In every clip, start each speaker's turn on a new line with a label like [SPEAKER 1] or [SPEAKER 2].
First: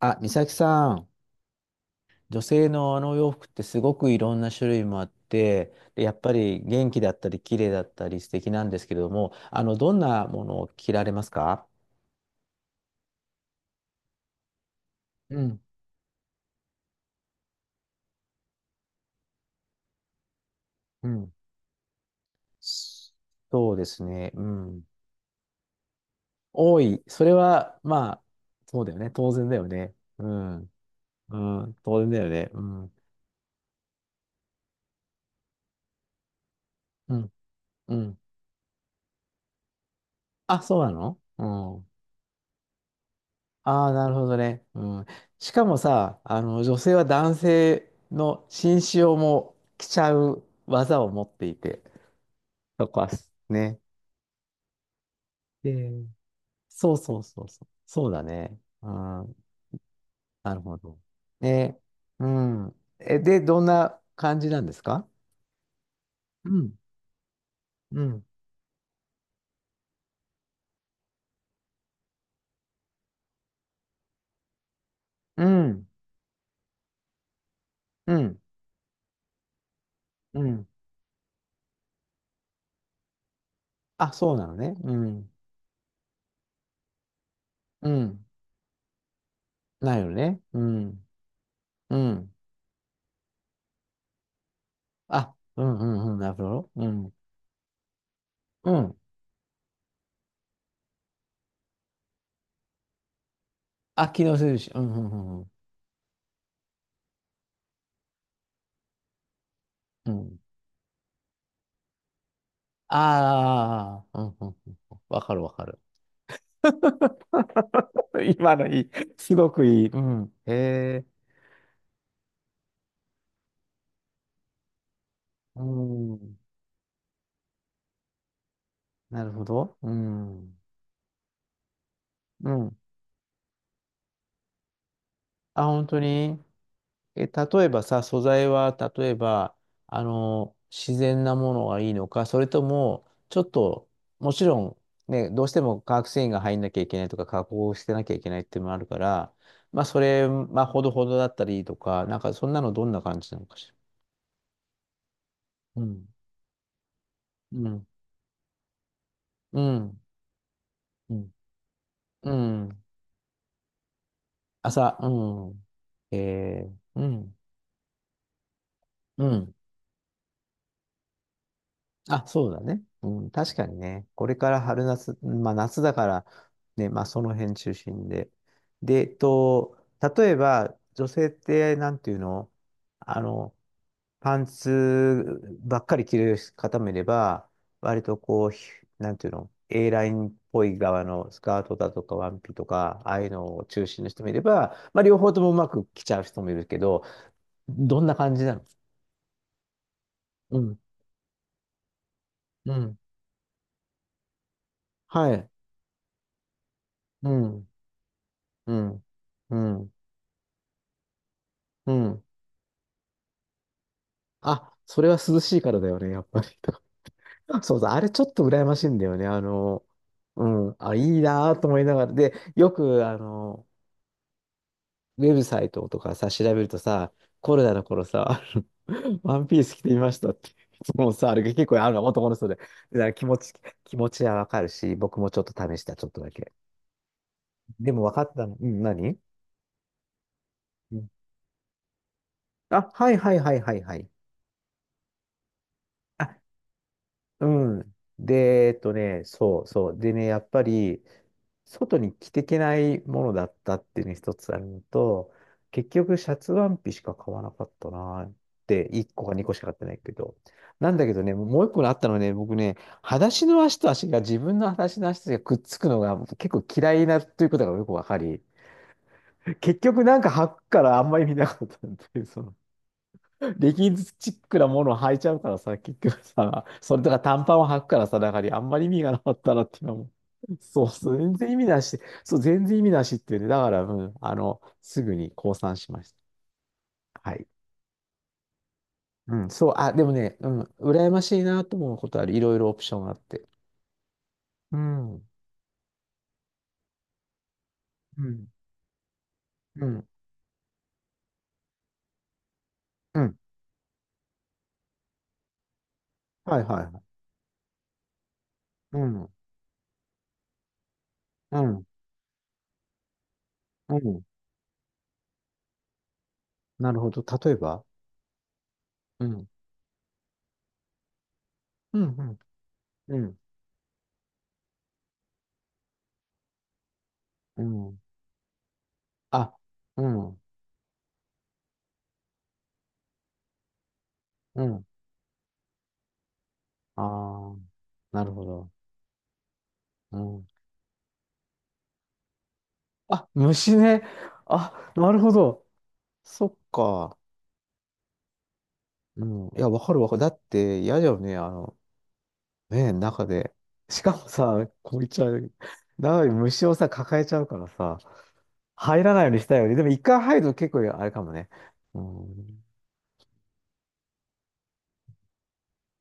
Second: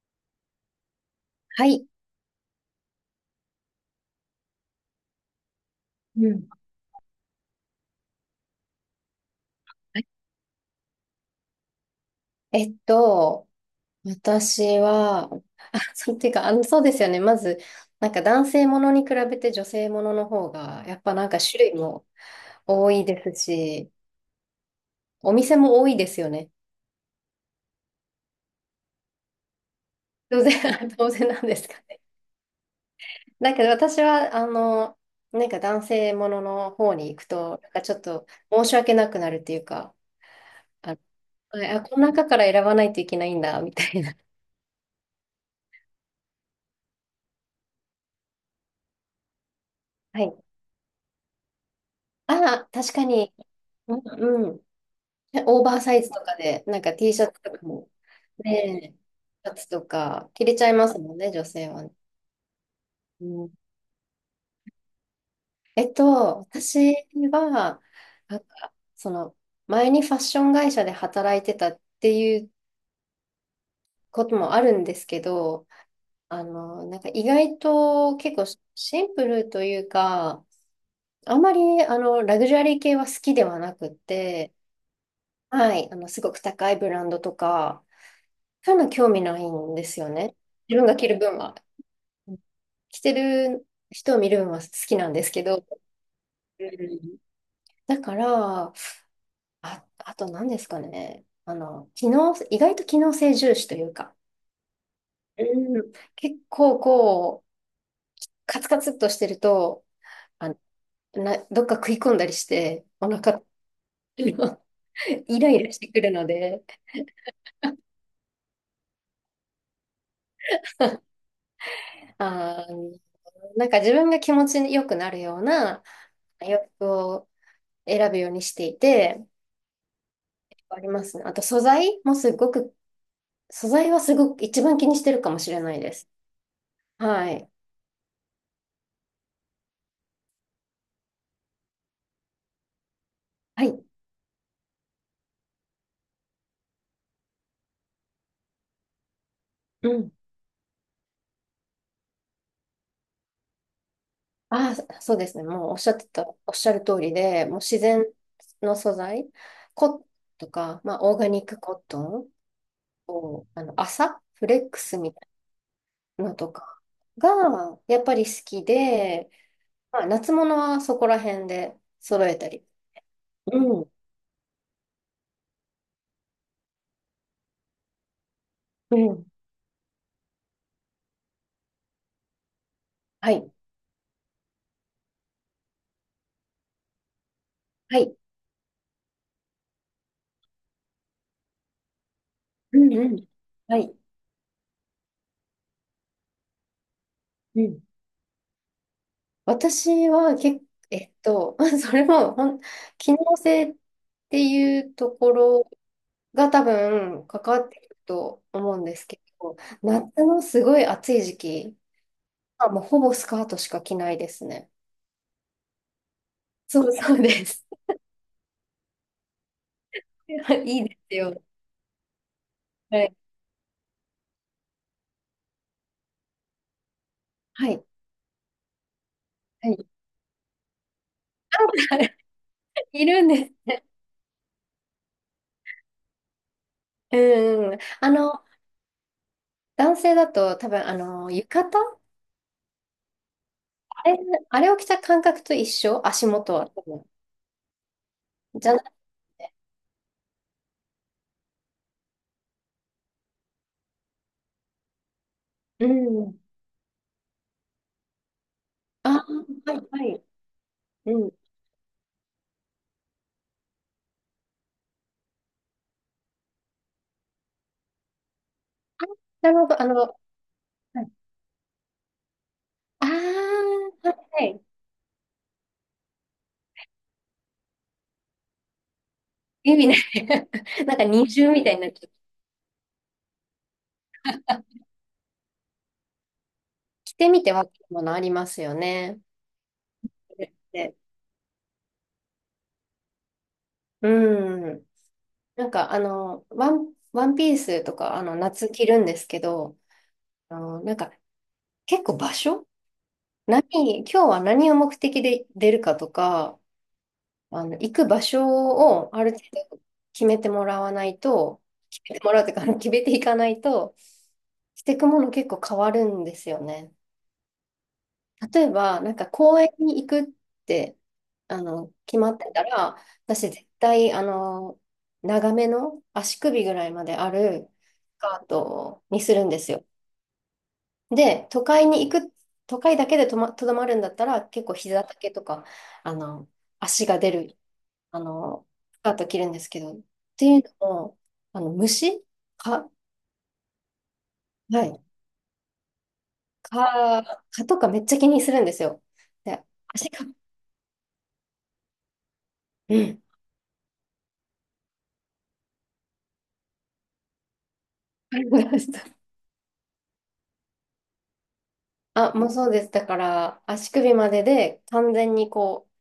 [SPEAKER 1] あ、美咲さん、
[SPEAKER 2] はい。
[SPEAKER 1] 女性のお洋服ってすごくいろんな種類もあって、でやっ
[SPEAKER 2] う
[SPEAKER 1] ぱ
[SPEAKER 2] ん。
[SPEAKER 1] り元気だったり綺麗だったり素敵なんですけれども、どん
[SPEAKER 2] はい。
[SPEAKER 1] なものを着られますか？
[SPEAKER 2] えっと、私は、
[SPEAKER 1] うん、
[SPEAKER 2] あ、そう、っていうか、そうですよね。まず、なんか男性ものに比べて女性ものの方が、やっ
[SPEAKER 1] う
[SPEAKER 2] ぱなん
[SPEAKER 1] ん。
[SPEAKER 2] か種類も多いです
[SPEAKER 1] そうで
[SPEAKER 2] し、
[SPEAKER 1] すね。うん。
[SPEAKER 2] お店も多いですよね。
[SPEAKER 1] 多い。それは、まあ、そうだよね。当然だよね。う
[SPEAKER 2] 当
[SPEAKER 1] ん。
[SPEAKER 2] 然、当然
[SPEAKER 1] う
[SPEAKER 2] なんです
[SPEAKER 1] ん。
[SPEAKER 2] か
[SPEAKER 1] 当
[SPEAKER 2] ね。
[SPEAKER 1] 然だよね。うん。
[SPEAKER 2] だけど私は、なんか男性ものの方に
[SPEAKER 1] う
[SPEAKER 2] 行く
[SPEAKER 1] ん。
[SPEAKER 2] と、なんかち
[SPEAKER 1] う
[SPEAKER 2] ょっ
[SPEAKER 1] ん。
[SPEAKER 2] と申し訳なくなるっていうか、
[SPEAKER 1] あ、そうな
[SPEAKER 2] あ、
[SPEAKER 1] の？
[SPEAKER 2] この中から選ばないといけないんだ、みた
[SPEAKER 1] ああ、
[SPEAKER 2] い
[SPEAKER 1] なる
[SPEAKER 2] な。
[SPEAKER 1] ほどね。うん。しかもさ、女性は男性の紳士用も着ちゃ
[SPEAKER 2] はい。
[SPEAKER 1] う技を持っていて、
[SPEAKER 2] ああ、
[SPEAKER 1] そ
[SPEAKER 2] 確
[SPEAKER 1] こ
[SPEAKER 2] か
[SPEAKER 1] は
[SPEAKER 2] に。
[SPEAKER 1] ね。
[SPEAKER 2] うん、オーバー
[SPEAKER 1] で、
[SPEAKER 2] サイズとかで、なん
[SPEAKER 1] そ
[SPEAKER 2] か
[SPEAKER 1] う
[SPEAKER 2] T
[SPEAKER 1] そう
[SPEAKER 2] シャツ
[SPEAKER 1] そう
[SPEAKER 2] と
[SPEAKER 1] そ
[SPEAKER 2] か
[SPEAKER 1] う。
[SPEAKER 2] も、
[SPEAKER 1] そうだ
[SPEAKER 2] ね
[SPEAKER 1] ね。う
[SPEAKER 2] え、
[SPEAKER 1] ん。
[SPEAKER 2] シャツとか着
[SPEAKER 1] な
[SPEAKER 2] れ
[SPEAKER 1] る
[SPEAKER 2] ちゃい
[SPEAKER 1] ほ
[SPEAKER 2] ま
[SPEAKER 1] ど。
[SPEAKER 2] すもんね、女性
[SPEAKER 1] ね。
[SPEAKER 2] はね。
[SPEAKER 1] うん。え、
[SPEAKER 2] う
[SPEAKER 1] で、
[SPEAKER 2] ん、
[SPEAKER 1] どんな感じなんですか？うん。
[SPEAKER 2] 私は、
[SPEAKER 1] うん。
[SPEAKER 2] なんか、前にファッション会社で働いてたっていうこともあるんですけ
[SPEAKER 1] う
[SPEAKER 2] ど、
[SPEAKER 1] ん。
[SPEAKER 2] なんか意外
[SPEAKER 1] う
[SPEAKER 2] と結
[SPEAKER 1] ん。
[SPEAKER 2] 構シンプルという
[SPEAKER 1] う
[SPEAKER 2] か、
[SPEAKER 1] ん。
[SPEAKER 2] あんまり、ラグジュアリー系は好きではなくっ
[SPEAKER 1] あ、そうな
[SPEAKER 2] て、
[SPEAKER 1] のね。うん。
[SPEAKER 2] はい、すごく高いブランドとか、
[SPEAKER 1] うん。
[SPEAKER 2] そういうの興味ないんで
[SPEAKER 1] な
[SPEAKER 2] す
[SPEAKER 1] い
[SPEAKER 2] よ
[SPEAKER 1] よ
[SPEAKER 2] ね。
[SPEAKER 1] ね。う
[SPEAKER 2] 自分が着
[SPEAKER 1] ん。
[SPEAKER 2] る分は。
[SPEAKER 1] うん。
[SPEAKER 2] 着てる人を見るのは好きなんです
[SPEAKER 1] あ、
[SPEAKER 2] け
[SPEAKER 1] う
[SPEAKER 2] ど、
[SPEAKER 1] んうんうん。なるほ
[SPEAKER 2] う
[SPEAKER 1] ど。うん。
[SPEAKER 2] ん。だから、
[SPEAKER 1] うん。
[SPEAKER 2] あと何ですかね。意外と機能性重視という
[SPEAKER 1] あ、
[SPEAKER 2] か、
[SPEAKER 1] 機能するし。うん、うん、うんうん。
[SPEAKER 2] う結構こう、カツカツっとしてると、
[SPEAKER 1] うん。
[SPEAKER 2] あ、どっか食い込んだりして、お腹、
[SPEAKER 1] あ あ、う
[SPEAKER 2] イ
[SPEAKER 1] ん、うん、うん。わかる
[SPEAKER 2] ラ
[SPEAKER 1] わか
[SPEAKER 2] イラし
[SPEAKER 1] る。
[SPEAKER 2] てくるので、
[SPEAKER 1] 今のいい。すごくいい。うん。へえ。
[SPEAKER 2] あー、なんか自分が気持ちよくなるよう
[SPEAKER 1] う
[SPEAKER 2] な
[SPEAKER 1] ん。
[SPEAKER 2] 洋服を選ぶようにしていて、
[SPEAKER 1] なるほど。うん。
[SPEAKER 2] ありますね。あと素材もす
[SPEAKER 1] う
[SPEAKER 2] ごく
[SPEAKER 1] ん。
[SPEAKER 2] 素材はすごく一番気にしてるかもしれ
[SPEAKER 1] あ、
[SPEAKER 2] ない
[SPEAKER 1] 本
[SPEAKER 2] で
[SPEAKER 1] 当に？
[SPEAKER 2] す。
[SPEAKER 1] え、
[SPEAKER 2] はい。
[SPEAKER 1] 例えばさ、素材は、例えば、自然なものがいいのか、それとも、ちょっ
[SPEAKER 2] はい。
[SPEAKER 1] と、もちろん、ね、どうしても化学繊維が入んなきゃいけないとか、加工してなきゃいけないっていうのもあるから、まあ、
[SPEAKER 2] う
[SPEAKER 1] そ
[SPEAKER 2] ん。
[SPEAKER 1] れ、まあ、ほどほどだったりとか、なんか、そんなのどんな感じなのかしら。
[SPEAKER 2] ああ、そうですね。もう
[SPEAKER 1] うん。
[SPEAKER 2] おっしゃる通りで、もう
[SPEAKER 1] う
[SPEAKER 2] 自
[SPEAKER 1] ん。
[SPEAKER 2] 然の素材、
[SPEAKER 1] う
[SPEAKER 2] コッ
[SPEAKER 1] ん。
[SPEAKER 2] トンとか、まあ、
[SPEAKER 1] う
[SPEAKER 2] オーガ
[SPEAKER 1] ん。
[SPEAKER 2] ニックコット
[SPEAKER 1] う
[SPEAKER 2] ン
[SPEAKER 1] ん。
[SPEAKER 2] を、麻、フレック
[SPEAKER 1] 朝、
[SPEAKER 2] ス
[SPEAKER 1] う
[SPEAKER 2] みたい
[SPEAKER 1] ん。
[SPEAKER 2] なのと
[SPEAKER 1] え
[SPEAKER 2] か
[SPEAKER 1] ー、うん。
[SPEAKER 2] が、やっぱり好き
[SPEAKER 1] う
[SPEAKER 2] で、
[SPEAKER 1] ん。
[SPEAKER 2] まあ、夏物はそこら辺で
[SPEAKER 1] あ、
[SPEAKER 2] 揃えた
[SPEAKER 1] そうだ
[SPEAKER 2] り。
[SPEAKER 1] ね。うん、確かに
[SPEAKER 2] うん。
[SPEAKER 1] ね。これから春夏、まあ夏だから、ね、まあその辺中心で。
[SPEAKER 2] う
[SPEAKER 1] で、
[SPEAKER 2] ん。
[SPEAKER 1] 例えば、女性って、なんていうの、あ
[SPEAKER 2] はい。
[SPEAKER 1] の、パンツばっかり着る方もいれば、
[SPEAKER 2] は
[SPEAKER 1] 割
[SPEAKER 2] い。
[SPEAKER 1] とこう、なんていうの、 A ラインっぽい側のスカートだとかワンピと
[SPEAKER 2] うん
[SPEAKER 1] か、
[SPEAKER 2] う
[SPEAKER 1] ああ
[SPEAKER 2] ん。
[SPEAKER 1] いうのを
[SPEAKER 2] は
[SPEAKER 1] 中
[SPEAKER 2] い。
[SPEAKER 1] 心の人もいれば、まあ両方ともうまく着ちゃう人もいるけど、
[SPEAKER 2] うん
[SPEAKER 1] どんな感じなの？
[SPEAKER 2] 私は
[SPEAKER 1] う
[SPEAKER 2] け
[SPEAKER 1] ん、
[SPEAKER 2] えっと、それもほん、
[SPEAKER 1] うん、
[SPEAKER 2] 機能性っていうとこ
[SPEAKER 1] はい、
[SPEAKER 2] ろが多分
[SPEAKER 1] う
[SPEAKER 2] 関わ
[SPEAKER 1] ん。
[SPEAKER 2] ってくると
[SPEAKER 1] う
[SPEAKER 2] 思うんで
[SPEAKER 1] ん。
[SPEAKER 2] すけ
[SPEAKER 1] う
[SPEAKER 2] ど、
[SPEAKER 1] ん。
[SPEAKER 2] 夏のすごい暑い時期
[SPEAKER 1] うん。
[SPEAKER 2] はもうほぼスカートしか着ないですね。
[SPEAKER 1] あ、それは涼しいからだよね、やっぱり。
[SPEAKER 2] そうそうで す。
[SPEAKER 1] そうそう、あれちょっと羨ましいんだよね。う ん。
[SPEAKER 2] いい
[SPEAKER 1] あ、
[SPEAKER 2] で
[SPEAKER 1] い
[SPEAKER 2] す
[SPEAKER 1] い
[SPEAKER 2] よ。
[SPEAKER 1] なぁと思いながら。で、よ
[SPEAKER 2] は
[SPEAKER 1] く、
[SPEAKER 2] い。
[SPEAKER 1] ウェブサイトとかさ、調べるとさ、コロ
[SPEAKER 2] は
[SPEAKER 1] ナの
[SPEAKER 2] い。
[SPEAKER 1] 頃さ、ワンピー
[SPEAKER 2] は
[SPEAKER 1] ス着
[SPEAKER 2] い
[SPEAKER 1] てみましたって。もうさ、あれが結構あるの、男の人で。だか
[SPEAKER 2] い
[SPEAKER 1] ら
[SPEAKER 2] る
[SPEAKER 1] 気
[SPEAKER 2] ん
[SPEAKER 1] 持
[SPEAKER 2] です。
[SPEAKER 1] ち、気持ちはわかるし、僕もちょっと試した、ちょっとだけ。
[SPEAKER 2] うん。
[SPEAKER 1] でも分かったの。うん、何？
[SPEAKER 2] 男性だと多分、
[SPEAKER 1] うん、
[SPEAKER 2] 浴衣
[SPEAKER 1] あ、はいはいはいはいは
[SPEAKER 2] あ
[SPEAKER 1] い。
[SPEAKER 2] れ、あれを着た感覚と一緒。足元
[SPEAKER 1] あ、
[SPEAKER 2] は多分。
[SPEAKER 1] うん。で、
[SPEAKER 2] じゃな、
[SPEAKER 1] そうそう。でね、やっぱり、外に着てけないものだったっていうのが一つあるのと、
[SPEAKER 2] う
[SPEAKER 1] 結局、シャ
[SPEAKER 2] ん。
[SPEAKER 1] ツワンピしか買わなかったなーって、1
[SPEAKER 2] あ
[SPEAKER 1] 個か2個し
[SPEAKER 2] ー、
[SPEAKER 1] か買
[SPEAKER 2] は
[SPEAKER 1] って
[SPEAKER 2] い、
[SPEAKER 1] ない
[SPEAKER 2] は
[SPEAKER 1] け
[SPEAKER 2] い。
[SPEAKER 1] ど。なんだけど
[SPEAKER 2] うん。
[SPEAKER 1] ね、もう1個あったのはね、僕ね、裸足の足と足が、自分の裸足の足がくっつくのが結構嫌いなということがよくわかり、
[SPEAKER 2] なるほ
[SPEAKER 1] 結
[SPEAKER 2] ど。
[SPEAKER 1] 局
[SPEAKER 2] は
[SPEAKER 1] なんか履くからあん
[SPEAKER 2] い、
[SPEAKER 1] まり見なかったっていう、その、
[SPEAKER 2] あ
[SPEAKER 1] レ
[SPEAKER 2] あ、
[SPEAKER 1] ギンズチ
[SPEAKER 2] は
[SPEAKER 1] ック
[SPEAKER 2] い
[SPEAKER 1] なものを履いちゃうからさ、結局さ、それとか短パンを履くからさ、だからあんまり意味がなかったなって
[SPEAKER 2] 指い。
[SPEAKER 1] 今も。
[SPEAKER 2] な
[SPEAKER 1] そう
[SPEAKER 2] なんか
[SPEAKER 1] そう、
[SPEAKER 2] 二
[SPEAKER 1] 全然
[SPEAKER 2] 重
[SPEAKER 1] 意味
[SPEAKER 2] みたい
[SPEAKER 1] な
[SPEAKER 2] になっ
[SPEAKER 1] し。
[SPEAKER 2] ちゃう。
[SPEAKER 1] そう、全然意味なしっていうね。だから、うん、すぐに降参しまし
[SPEAKER 2] 着て
[SPEAKER 1] た。は
[SPEAKER 2] み
[SPEAKER 1] い。
[SPEAKER 2] てわかるものありますよね。
[SPEAKER 1] うん、そう、あ、でもね、うん、
[SPEAKER 2] で、
[SPEAKER 1] 羨ましいなと思うことある。いろいろオプションがあって。
[SPEAKER 2] う
[SPEAKER 1] う
[SPEAKER 2] ん。
[SPEAKER 1] ん、うん、
[SPEAKER 2] なんかワンピースとか、あの、夏着るんですけど、
[SPEAKER 1] うん、
[SPEAKER 2] なんか結構場所
[SPEAKER 1] うん。
[SPEAKER 2] 何、今日は何を目的で出るかとか、
[SPEAKER 1] はいはいはい。
[SPEAKER 2] 行く場所
[SPEAKER 1] う
[SPEAKER 2] を
[SPEAKER 1] ん、
[SPEAKER 2] あ
[SPEAKER 1] う
[SPEAKER 2] る程度決めてもらわないと、
[SPEAKER 1] ん、
[SPEAKER 2] 決めてもらうというか、決めていかない
[SPEAKER 1] う
[SPEAKER 2] と、
[SPEAKER 1] ん。
[SPEAKER 2] していくもの結構変わるんですよ
[SPEAKER 1] な
[SPEAKER 2] ね。
[SPEAKER 1] るほど。例えば、
[SPEAKER 2] 例えば、なん
[SPEAKER 1] う
[SPEAKER 2] か
[SPEAKER 1] ん、
[SPEAKER 2] 公園に行くって、
[SPEAKER 1] うん、
[SPEAKER 2] 決
[SPEAKER 1] う
[SPEAKER 2] まっ
[SPEAKER 1] ん、
[SPEAKER 2] てたら、
[SPEAKER 1] うん、
[SPEAKER 2] 私絶対、長めの足首ぐらいまであ
[SPEAKER 1] う
[SPEAKER 2] る
[SPEAKER 1] ん。
[SPEAKER 2] スカートにするん
[SPEAKER 1] あ、
[SPEAKER 2] ですよ。
[SPEAKER 1] うん、
[SPEAKER 2] で、都会に行く、都会だけでとどまるんだったら、
[SPEAKER 1] う
[SPEAKER 2] 結構
[SPEAKER 1] ん。
[SPEAKER 2] 膝丈とか、あの、
[SPEAKER 1] あ
[SPEAKER 2] 足が出
[SPEAKER 1] あ、
[SPEAKER 2] る、あ
[SPEAKER 1] なるほ
[SPEAKER 2] の、
[SPEAKER 1] ど。
[SPEAKER 2] スカート着るんですけど、っ
[SPEAKER 1] うん。
[SPEAKER 2] ていうのも、あの、虫か、
[SPEAKER 1] あ、虫ね。
[SPEAKER 2] は
[SPEAKER 1] あ、
[SPEAKER 2] い、
[SPEAKER 1] なるほど。そっか。
[SPEAKER 2] 蚊とかめっちゃ気にするんですよ。
[SPEAKER 1] うん。い
[SPEAKER 2] で、
[SPEAKER 1] や、わかるわ
[SPEAKER 2] 足
[SPEAKER 1] かる。
[SPEAKER 2] が、
[SPEAKER 1] だって嫌だよね。あの、ね、
[SPEAKER 2] うん。
[SPEAKER 1] 中で。しかもさ、こう言っちゃう。中に虫をさ、抱えちゃうからさ、入ら ないようにしたいよね。でも一回入ると結構あれかもね。う
[SPEAKER 2] あ、もう
[SPEAKER 1] ん。
[SPEAKER 2] そうです。だから、足首までで完全にこう、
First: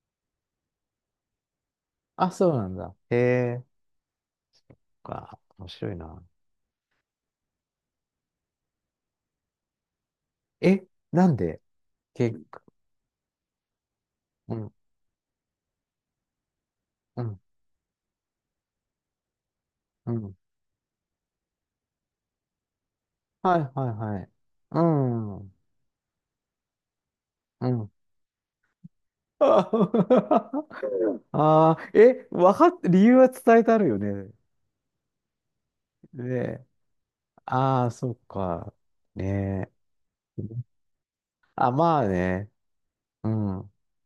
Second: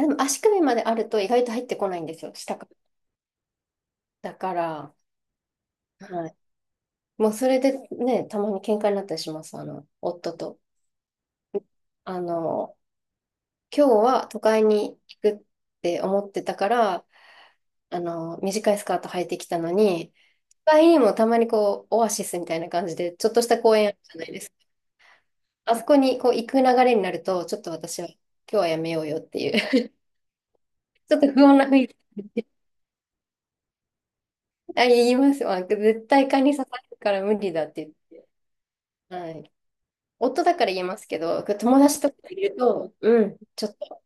[SPEAKER 2] でも足首まであると意外と入ってこないんです
[SPEAKER 1] あ、
[SPEAKER 2] よ、
[SPEAKER 1] そう
[SPEAKER 2] 下か
[SPEAKER 1] な
[SPEAKER 2] ら。
[SPEAKER 1] んだ。へえ。
[SPEAKER 2] だか
[SPEAKER 1] そっ
[SPEAKER 2] ら、
[SPEAKER 1] か、面白いな。
[SPEAKER 2] はい。もうそれでね、たまに喧嘩になったりします、夫と。
[SPEAKER 1] え、なんで
[SPEAKER 2] あ
[SPEAKER 1] け、
[SPEAKER 2] の、今日は都
[SPEAKER 1] う
[SPEAKER 2] 会
[SPEAKER 1] ん、
[SPEAKER 2] に行くって思ってたから、
[SPEAKER 1] うん、
[SPEAKER 2] 短いスカート履いてきたの
[SPEAKER 1] う
[SPEAKER 2] に、
[SPEAKER 1] ん。
[SPEAKER 2] 都会にもたまにこう、オアシスみたいな感じで、ちょっとし
[SPEAKER 1] はい、
[SPEAKER 2] た公
[SPEAKER 1] はい、
[SPEAKER 2] 園あるじゃ
[SPEAKER 1] は
[SPEAKER 2] な
[SPEAKER 1] い。
[SPEAKER 2] いですか。
[SPEAKER 1] うん、うん。
[SPEAKER 2] あそこにこう、行く流れになると、ちょっと私は、今日はやめようよって いう、
[SPEAKER 1] あ
[SPEAKER 2] ちょっと不穏な
[SPEAKER 1] あ
[SPEAKER 2] 雰囲
[SPEAKER 1] ー、え、
[SPEAKER 2] 気。
[SPEAKER 1] わかっ、理由は伝えてあるよね？
[SPEAKER 2] あ、言います。まあ、絶対蚊に
[SPEAKER 1] ね、
[SPEAKER 2] 刺されるから無理だっ
[SPEAKER 1] ああ
[SPEAKER 2] て。
[SPEAKER 1] そっか。
[SPEAKER 2] はい。
[SPEAKER 1] ね
[SPEAKER 2] 夫
[SPEAKER 1] え。
[SPEAKER 2] だから言えますけど、
[SPEAKER 1] あ、
[SPEAKER 2] 友
[SPEAKER 1] ま
[SPEAKER 2] 達
[SPEAKER 1] あ
[SPEAKER 2] とかい
[SPEAKER 1] ね。
[SPEAKER 2] ると、う
[SPEAKER 1] う
[SPEAKER 2] ん、ちょ
[SPEAKER 1] ん。
[SPEAKER 2] っと、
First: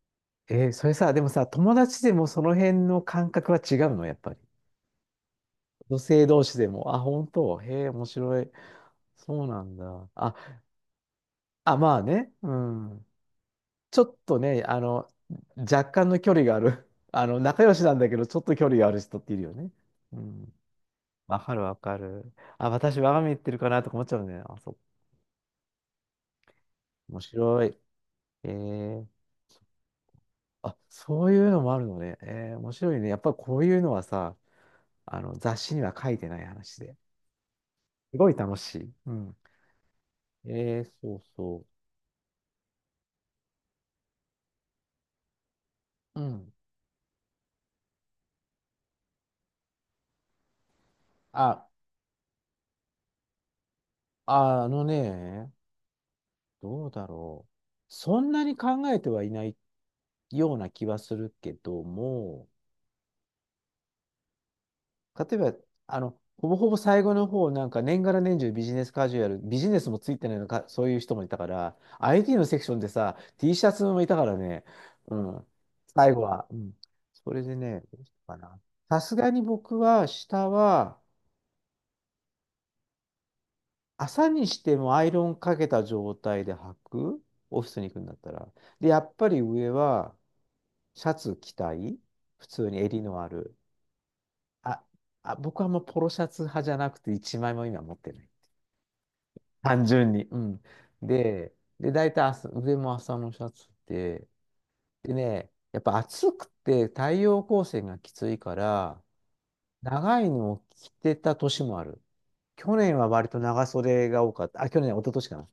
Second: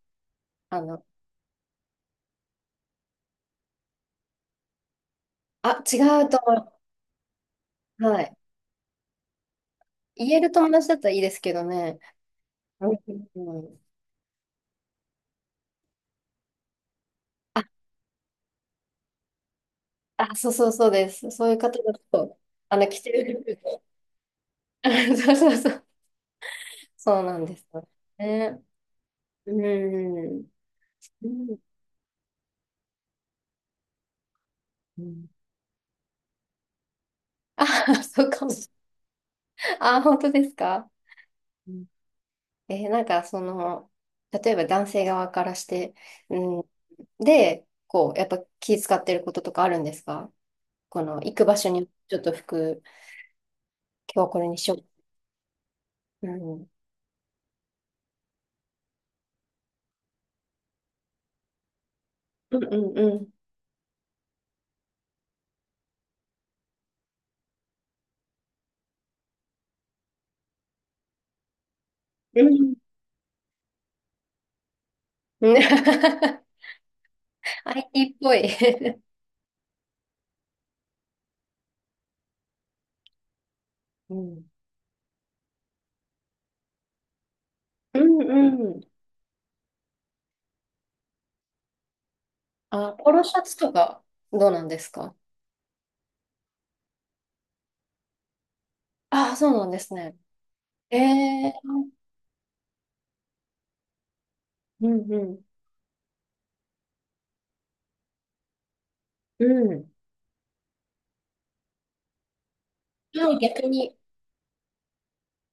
[SPEAKER 1] え、
[SPEAKER 2] あ
[SPEAKER 1] それ
[SPEAKER 2] の、
[SPEAKER 1] さ、でもさ、友達でもその辺の感覚は違うの、やっぱり。
[SPEAKER 2] あ、
[SPEAKER 1] 女
[SPEAKER 2] 違
[SPEAKER 1] 性
[SPEAKER 2] うと
[SPEAKER 1] 同士で
[SPEAKER 2] 思
[SPEAKER 1] も。あ、本当。へえ、面
[SPEAKER 2] う。はい。
[SPEAKER 1] 白い。そうなんだ。
[SPEAKER 2] 言
[SPEAKER 1] あ、
[SPEAKER 2] える友達だったらいいですけど
[SPEAKER 1] あ、ま
[SPEAKER 2] ね。
[SPEAKER 1] あね。う
[SPEAKER 2] うん
[SPEAKER 1] ん。
[SPEAKER 2] うん、
[SPEAKER 1] ちょっとね、若干の距離がある。仲
[SPEAKER 2] あ、
[SPEAKER 1] 良しなんだけど、ちょっと距離がある人っているよね。う
[SPEAKER 2] そ
[SPEAKER 1] ん。
[SPEAKER 2] うそうそうです。
[SPEAKER 1] わ
[SPEAKER 2] そう
[SPEAKER 1] か
[SPEAKER 2] いう
[SPEAKER 1] るわ
[SPEAKER 2] 方だ
[SPEAKER 1] かる。
[SPEAKER 2] と、
[SPEAKER 1] あ、私、
[SPEAKER 2] 着て
[SPEAKER 1] 我が身言っ
[SPEAKER 2] る
[SPEAKER 1] てるか
[SPEAKER 2] 服。
[SPEAKER 1] なとか思っちゃうね。あ、そう。
[SPEAKER 2] そうそうそう。
[SPEAKER 1] 面
[SPEAKER 2] そうなんで
[SPEAKER 1] 白
[SPEAKER 2] す
[SPEAKER 1] い。
[SPEAKER 2] よ
[SPEAKER 1] え
[SPEAKER 2] ね。
[SPEAKER 1] ー、
[SPEAKER 2] うん。
[SPEAKER 1] あ、そ
[SPEAKER 2] う
[SPEAKER 1] ういうの
[SPEAKER 2] ん。
[SPEAKER 1] もあるのね。えー、面白いね。やっぱりこういうのはさ、
[SPEAKER 2] うん。
[SPEAKER 1] 雑誌には書いてない話で。
[SPEAKER 2] あ、
[SPEAKER 1] す
[SPEAKER 2] そ
[SPEAKER 1] ご
[SPEAKER 2] う
[SPEAKER 1] い
[SPEAKER 2] かも。
[SPEAKER 1] 楽しい。うん。
[SPEAKER 2] あ、本当です
[SPEAKER 1] えー、
[SPEAKER 2] か？
[SPEAKER 1] そうそ
[SPEAKER 2] なんか、その、例えば男性側からして、
[SPEAKER 1] う。うん。
[SPEAKER 2] うん、で、こう、やっぱ気使ってることとかあるんですか？この、行く場
[SPEAKER 1] あ、
[SPEAKER 2] 所に、ちょっと服、今日はこれに
[SPEAKER 1] ああ
[SPEAKER 2] しよ
[SPEAKER 1] のね、
[SPEAKER 2] う。うん。
[SPEAKER 1] どうだろう。そんなに考えてはいないような気はするけども、
[SPEAKER 2] うんうんうん。
[SPEAKER 1] 例えば、ほぼほぼ最後の方、なんか年がら年中ビジネスカジュアル、ビジネスもついてないのか、そういう人もいたから、IT
[SPEAKER 2] う
[SPEAKER 1] のセクシ
[SPEAKER 2] ん。
[SPEAKER 1] ョンでさ、T シャツもいたからね、うん、最後は。うん、それでね、どうし
[SPEAKER 2] IT っ
[SPEAKER 1] た
[SPEAKER 2] ぽ
[SPEAKER 1] か
[SPEAKER 2] い。
[SPEAKER 1] な。さ すがに僕は、下は、
[SPEAKER 2] う
[SPEAKER 1] 朝
[SPEAKER 2] ん。
[SPEAKER 1] にしてもアイロンかけた状態で履く、オフィスに行く
[SPEAKER 2] う
[SPEAKER 1] んだっ
[SPEAKER 2] ん
[SPEAKER 1] たら。
[SPEAKER 2] うん。
[SPEAKER 1] で、やっぱり上は、シャツ着たい、普通に
[SPEAKER 2] あ、
[SPEAKER 1] 襟
[SPEAKER 2] ポ
[SPEAKER 1] の
[SPEAKER 2] ロ
[SPEAKER 1] あ
[SPEAKER 2] シャツ
[SPEAKER 1] る。
[SPEAKER 2] とか、どうなんで
[SPEAKER 1] あ、
[SPEAKER 2] すか？
[SPEAKER 1] あ、僕はもうポロシャツ派じゃなくて、一枚も今持ってない。
[SPEAKER 2] ああ、そうなんで
[SPEAKER 1] 単
[SPEAKER 2] す
[SPEAKER 1] 純
[SPEAKER 2] ね。
[SPEAKER 1] に。うん。
[SPEAKER 2] え
[SPEAKER 1] で、
[SPEAKER 2] え、
[SPEAKER 1] で、大体朝、上も朝のシャツで、
[SPEAKER 2] うん
[SPEAKER 1] で
[SPEAKER 2] うん。
[SPEAKER 1] ね、やっぱ暑くて太陽光線がきついから、
[SPEAKER 2] うん。
[SPEAKER 1] 長いのを着てた年もある。去年は割
[SPEAKER 2] はい、
[SPEAKER 1] と長
[SPEAKER 2] 逆に。
[SPEAKER 1] 袖が多かった。あ、去年、一昨年かな。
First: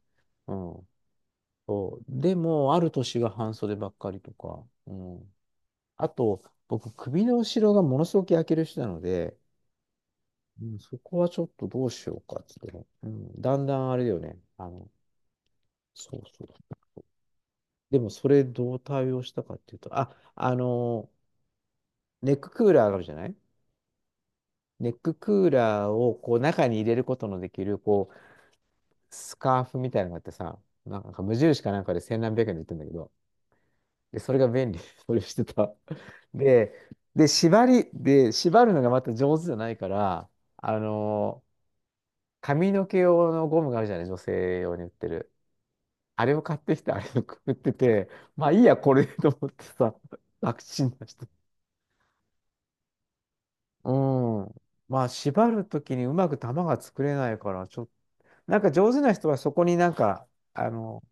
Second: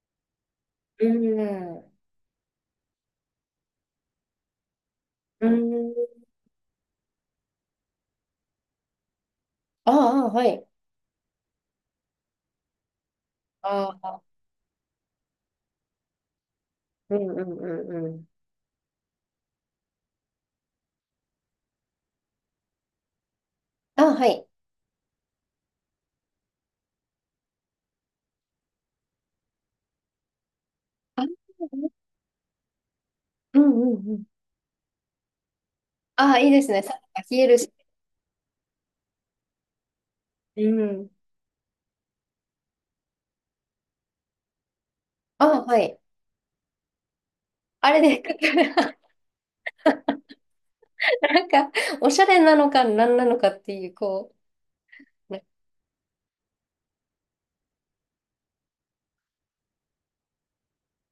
[SPEAKER 1] うん。
[SPEAKER 2] うん。
[SPEAKER 1] そう。でも、ある年は半袖ばっかりとか。うん。
[SPEAKER 2] うん。
[SPEAKER 1] あと、僕、首の後ろがものすごく焼ける人なので、
[SPEAKER 2] ああ、は
[SPEAKER 1] う
[SPEAKER 2] い。
[SPEAKER 1] ん、そこはちょっとどうしようかって言ってね。うん。だんだんあ
[SPEAKER 2] あ
[SPEAKER 1] れだよ
[SPEAKER 2] あ。
[SPEAKER 1] ね。そうそう。
[SPEAKER 2] うんうんう
[SPEAKER 1] で
[SPEAKER 2] んう
[SPEAKER 1] もそ
[SPEAKER 2] ん。
[SPEAKER 1] れどう対応したかっていうと、あ、ネッククーラーがあるじゃない？
[SPEAKER 2] あ、はい。
[SPEAKER 1] ネッククーラーをこう中に入れることのできるこうスカーフみたいなのがあってさ、なんか
[SPEAKER 2] あ、うん
[SPEAKER 1] 無印かなんかで千何百円で売ってるんだけど、
[SPEAKER 2] うんう
[SPEAKER 1] で、
[SPEAKER 2] ん。
[SPEAKER 1] それが便利、それをしてた。
[SPEAKER 2] あ、いいです
[SPEAKER 1] で、
[SPEAKER 2] ね。サッカー
[SPEAKER 1] で、
[SPEAKER 2] 冷える
[SPEAKER 1] 縛
[SPEAKER 2] し。
[SPEAKER 1] り、で、縛るのがまた上手じゃないから、
[SPEAKER 2] う
[SPEAKER 1] あ
[SPEAKER 2] ん。
[SPEAKER 1] の、髪の毛用のゴムがあるじゃない？女性用に売ってる。
[SPEAKER 2] あ、はい。
[SPEAKER 1] あれを買ってきて、あれを くくって
[SPEAKER 2] あれ
[SPEAKER 1] て、
[SPEAKER 2] で、
[SPEAKER 1] まあいいや、こ れ でと思ってさ、楽ちんだし
[SPEAKER 2] なんか、おしゃれなのか何なのかってい
[SPEAKER 1] う
[SPEAKER 2] う、こ
[SPEAKER 1] ん。まあ、
[SPEAKER 2] う、なん
[SPEAKER 1] 縛
[SPEAKER 2] か
[SPEAKER 1] るときにうまく玉が作れないから、ちょっと、なんか上手な人はそこになんか、あの、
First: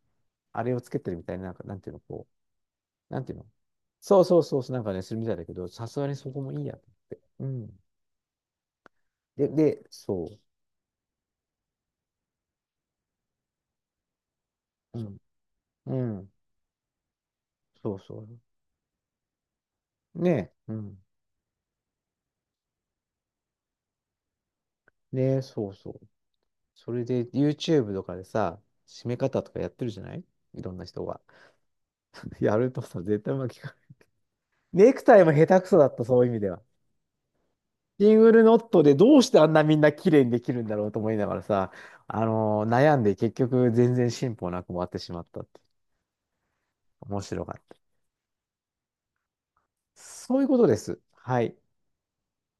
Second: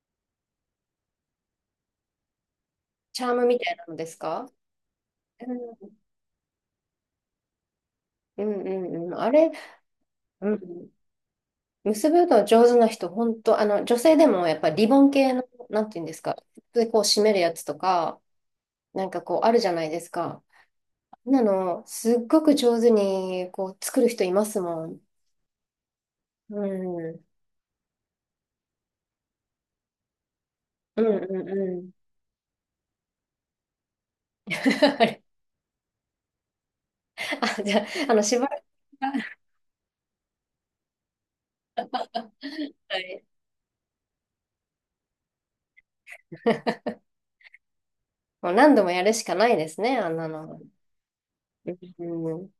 [SPEAKER 1] あれをつけてるみたいな、なんか、なんていうの、こう、な
[SPEAKER 2] チ
[SPEAKER 1] ん
[SPEAKER 2] ャ
[SPEAKER 1] て
[SPEAKER 2] ー
[SPEAKER 1] いうの。
[SPEAKER 2] ムみたいなのです
[SPEAKER 1] そうそう
[SPEAKER 2] か？
[SPEAKER 1] そうそう、なんかね、するみたいだ
[SPEAKER 2] う
[SPEAKER 1] けど、さ
[SPEAKER 2] ん
[SPEAKER 1] すがにそこもいいや。うん。
[SPEAKER 2] うんうんうん。あ
[SPEAKER 1] で、
[SPEAKER 2] れ、
[SPEAKER 1] で、そ
[SPEAKER 2] うん。結ぶの上手な人、本当女性でもやっぱりリ
[SPEAKER 1] う。
[SPEAKER 2] ボ
[SPEAKER 1] う
[SPEAKER 2] ン
[SPEAKER 1] ん。
[SPEAKER 2] 系の、なん
[SPEAKER 1] う
[SPEAKER 2] ていうんです
[SPEAKER 1] ん。
[SPEAKER 2] か、で、こう締めるやつと
[SPEAKER 1] そう
[SPEAKER 2] か、
[SPEAKER 1] そ
[SPEAKER 2] なんかこうあるじゃないです
[SPEAKER 1] う。ね
[SPEAKER 2] か。
[SPEAKER 1] え。うん。
[SPEAKER 2] あんなの、すっごく上手に、こう、作る人いますもん。
[SPEAKER 1] ねえ、そうそう。
[SPEAKER 2] う
[SPEAKER 1] それ
[SPEAKER 2] ん。う
[SPEAKER 1] で、
[SPEAKER 2] ん
[SPEAKER 1] YouTube とかでさ、締め方とかやってるじゃない？いろんな
[SPEAKER 2] う
[SPEAKER 1] 人
[SPEAKER 2] ん
[SPEAKER 1] が。
[SPEAKER 2] うん。
[SPEAKER 1] やるとさ、絶対うまくいかない。ネ ク
[SPEAKER 2] あ
[SPEAKER 1] タ
[SPEAKER 2] れ
[SPEAKER 1] イも下手くそだった、そういう意味では。
[SPEAKER 2] あ、じゃ
[SPEAKER 1] シ
[SPEAKER 2] あ、
[SPEAKER 1] ング
[SPEAKER 2] し
[SPEAKER 1] ル
[SPEAKER 2] ば
[SPEAKER 1] ノ
[SPEAKER 2] らく。
[SPEAKER 1] ットでどうしてあんなみんな綺麗にできるんだろうと思いながらさ、悩
[SPEAKER 2] は
[SPEAKER 1] んで結
[SPEAKER 2] い。
[SPEAKER 1] 局全然進歩なく終わってしまったって。面白かった。
[SPEAKER 2] もう何度もやるしかないですね、あんな
[SPEAKER 1] そういうこ
[SPEAKER 2] の。
[SPEAKER 1] とです。はい。
[SPEAKER 2] うん。